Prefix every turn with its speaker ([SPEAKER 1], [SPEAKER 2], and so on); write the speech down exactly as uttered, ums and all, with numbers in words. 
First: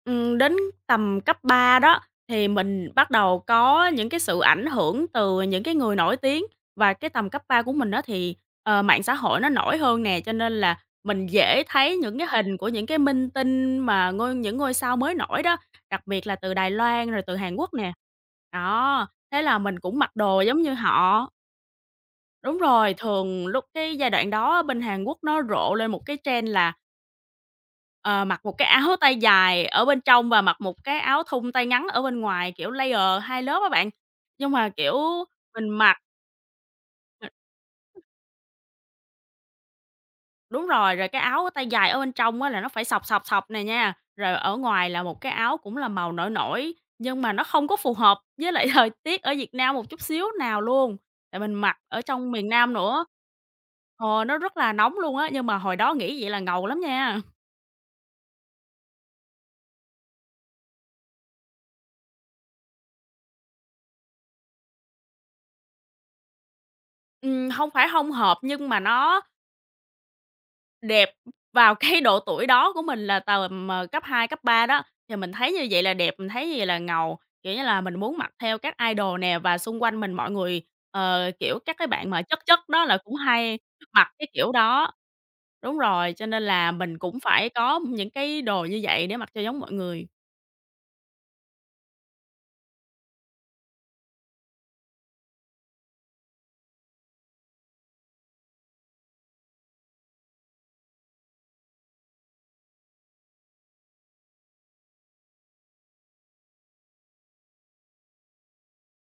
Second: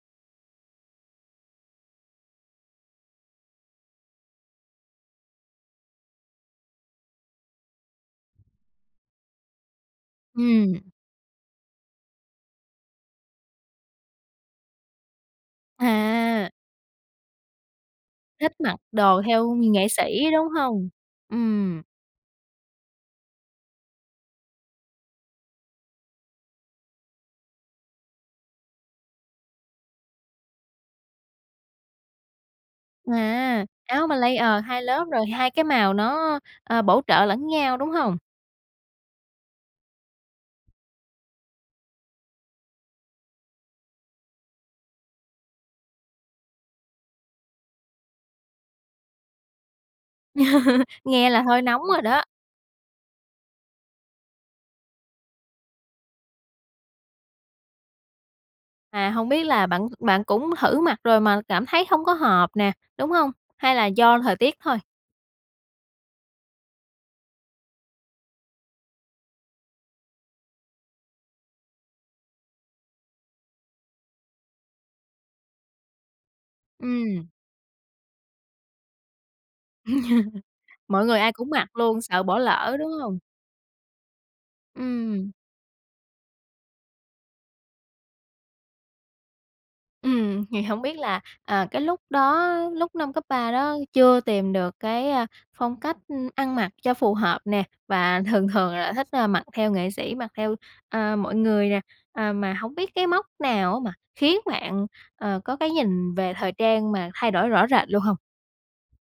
[SPEAKER 1] Ừm, đến tầm cấp ba đó thì mình bắt đầu có những cái sự ảnh hưởng từ những cái người nổi tiếng và cái tầm cấp ba của mình á thì, ờ, mạng xã hội nó nổi hơn nè, cho nên
[SPEAKER 2] Ừm.
[SPEAKER 1] là mình dễ thấy những cái hình của những cái minh tinh mà ngôi những ngôi sao mới nổi đó, đặc biệt là
[SPEAKER 2] À.
[SPEAKER 1] từ Đài Loan rồi từ Hàn Quốc nè.
[SPEAKER 2] Thích mặc
[SPEAKER 1] Đó,
[SPEAKER 2] đồ
[SPEAKER 1] thế
[SPEAKER 2] theo
[SPEAKER 1] là mình
[SPEAKER 2] nghệ
[SPEAKER 1] cũng mặc
[SPEAKER 2] sĩ,
[SPEAKER 1] đồ
[SPEAKER 2] đúng
[SPEAKER 1] giống như
[SPEAKER 2] hông?
[SPEAKER 1] họ.
[SPEAKER 2] Ừm.
[SPEAKER 1] Đúng rồi, thường lúc cái giai đoạn đó bên Hàn Quốc nó rộ lên một cái trend là Ờ, mặc một cái áo tay dài ở bên trong và mặc một cái áo thun tay ngắn ở bên ngoài, kiểu layer hai lớp
[SPEAKER 2] À,
[SPEAKER 1] á bạn,
[SPEAKER 2] áo mà
[SPEAKER 1] nhưng
[SPEAKER 2] layer
[SPEAKER 1] mà,
[SPEAKER 2] hai
[SPEAKER 1] kiểu,
[SPEAKER 2] lớp rồi hai cái
[SPEAKER 1] mình
[SPEAKER 2] màu
[SPEAKER 1] mặc
[SPEAKER 2] nó, ờ, bổ trợ
[SPEAKER 1] Ờ.
[SPEAKER 2] lẫn nhau, đúng
[SPEAKER 1] [unintelligible]
[SPEAKER 2] hông?
[SPEAKER 1] Đúng rồi, rồi cái áo tay dài ở bên trong á là nó phải sọc, sọc, sọc nè nha, rồi ở ngoài là một cái áo cũng là màu nổi nổi, nhưng mà nó không có phù hợp với lại thời tiết ở Việt Nam một chút xíu nào luôn,
[SPEAKER 2] Nghe
[SPEAKER 1] tại
[SPEAKER 2] là
[SPEAKER 1] mình
[SPEAKER 2] hơi
[SPEAKER 1] mặc
[SPEAKER 2] nóng rồi
[SPEAKER 1] ở
[SPEAKER 2] đó.
[SPEAKER 1] trong miền Nam nữa. Ờ, nó rất là nóng luôn á, nhưng mà hồi đó nghĩ vậy là ngầu lắm nha.
[SPEAKER 2] À, hông biết là bạn bạn cũng thử mặc rồi mà cảm thấy hông có hợp nè, đúng hông? Hay là do thời tiết thôi?
[SPEAKER 1] Ừm, hông phải hông hợp nhưng mà nó Đẹp. Vào cái độ tuổi đó của mình là tầm, ờ, cấp hai, cấp ba đó, thì mình thấy như vậy là đẹp, mình thấy như vậy là ngầu,
[SPEAKER 2] Ừm.
[SPEAKER 1] kiểu như là, mình muốn mặc theo các idol nè và xung quanh mình mọi người,
[SPEAKER 2] Mọi người
[SPEAKER 1] ờ,
[SPEAKER 2] ai cũng
[SPEAKER 1] kiểu
[SPEAKER 2] mặc
[SPEAKER 1] các cái
[SPEAKER 2] luôn,
[SPEAKER 1] bạn mà
[SPEAKER 2] sợ bỏ
[SPEAKER 1] chất chất
[SPEAKER 2] lỡ,
[SPEAKER 1] đó
[SPEAKER 2] đúng
[SPEAKER 1] là cũng
[SPEAKER 2] hông?
[SPEAKER 1] hay mặc cái kiểu đó.
[SPEAKER 2] Ừm.
[SPEAKER 1] Đúng rồi, cho nên là mình cũng phải có những cái đồ như vậy để mặc cho giống mọi người.
[SPEAKER 2] Ừm, thì hổng biết là, à, cái lúc đó, lúc năm cấp ba đó chưa tìm được cái, à, phong cách, ừm, ăn mặc cho phù hợp nè, và thường thường là thích, à, mặc theo nghệ sĩ mặc theo, à, mọi người nè, à, mà hổng biết cái mốc nào á mà khiến bạn, ờ, có cái nhìn về thời trang mà thay đổi rõ rệt luôn hông?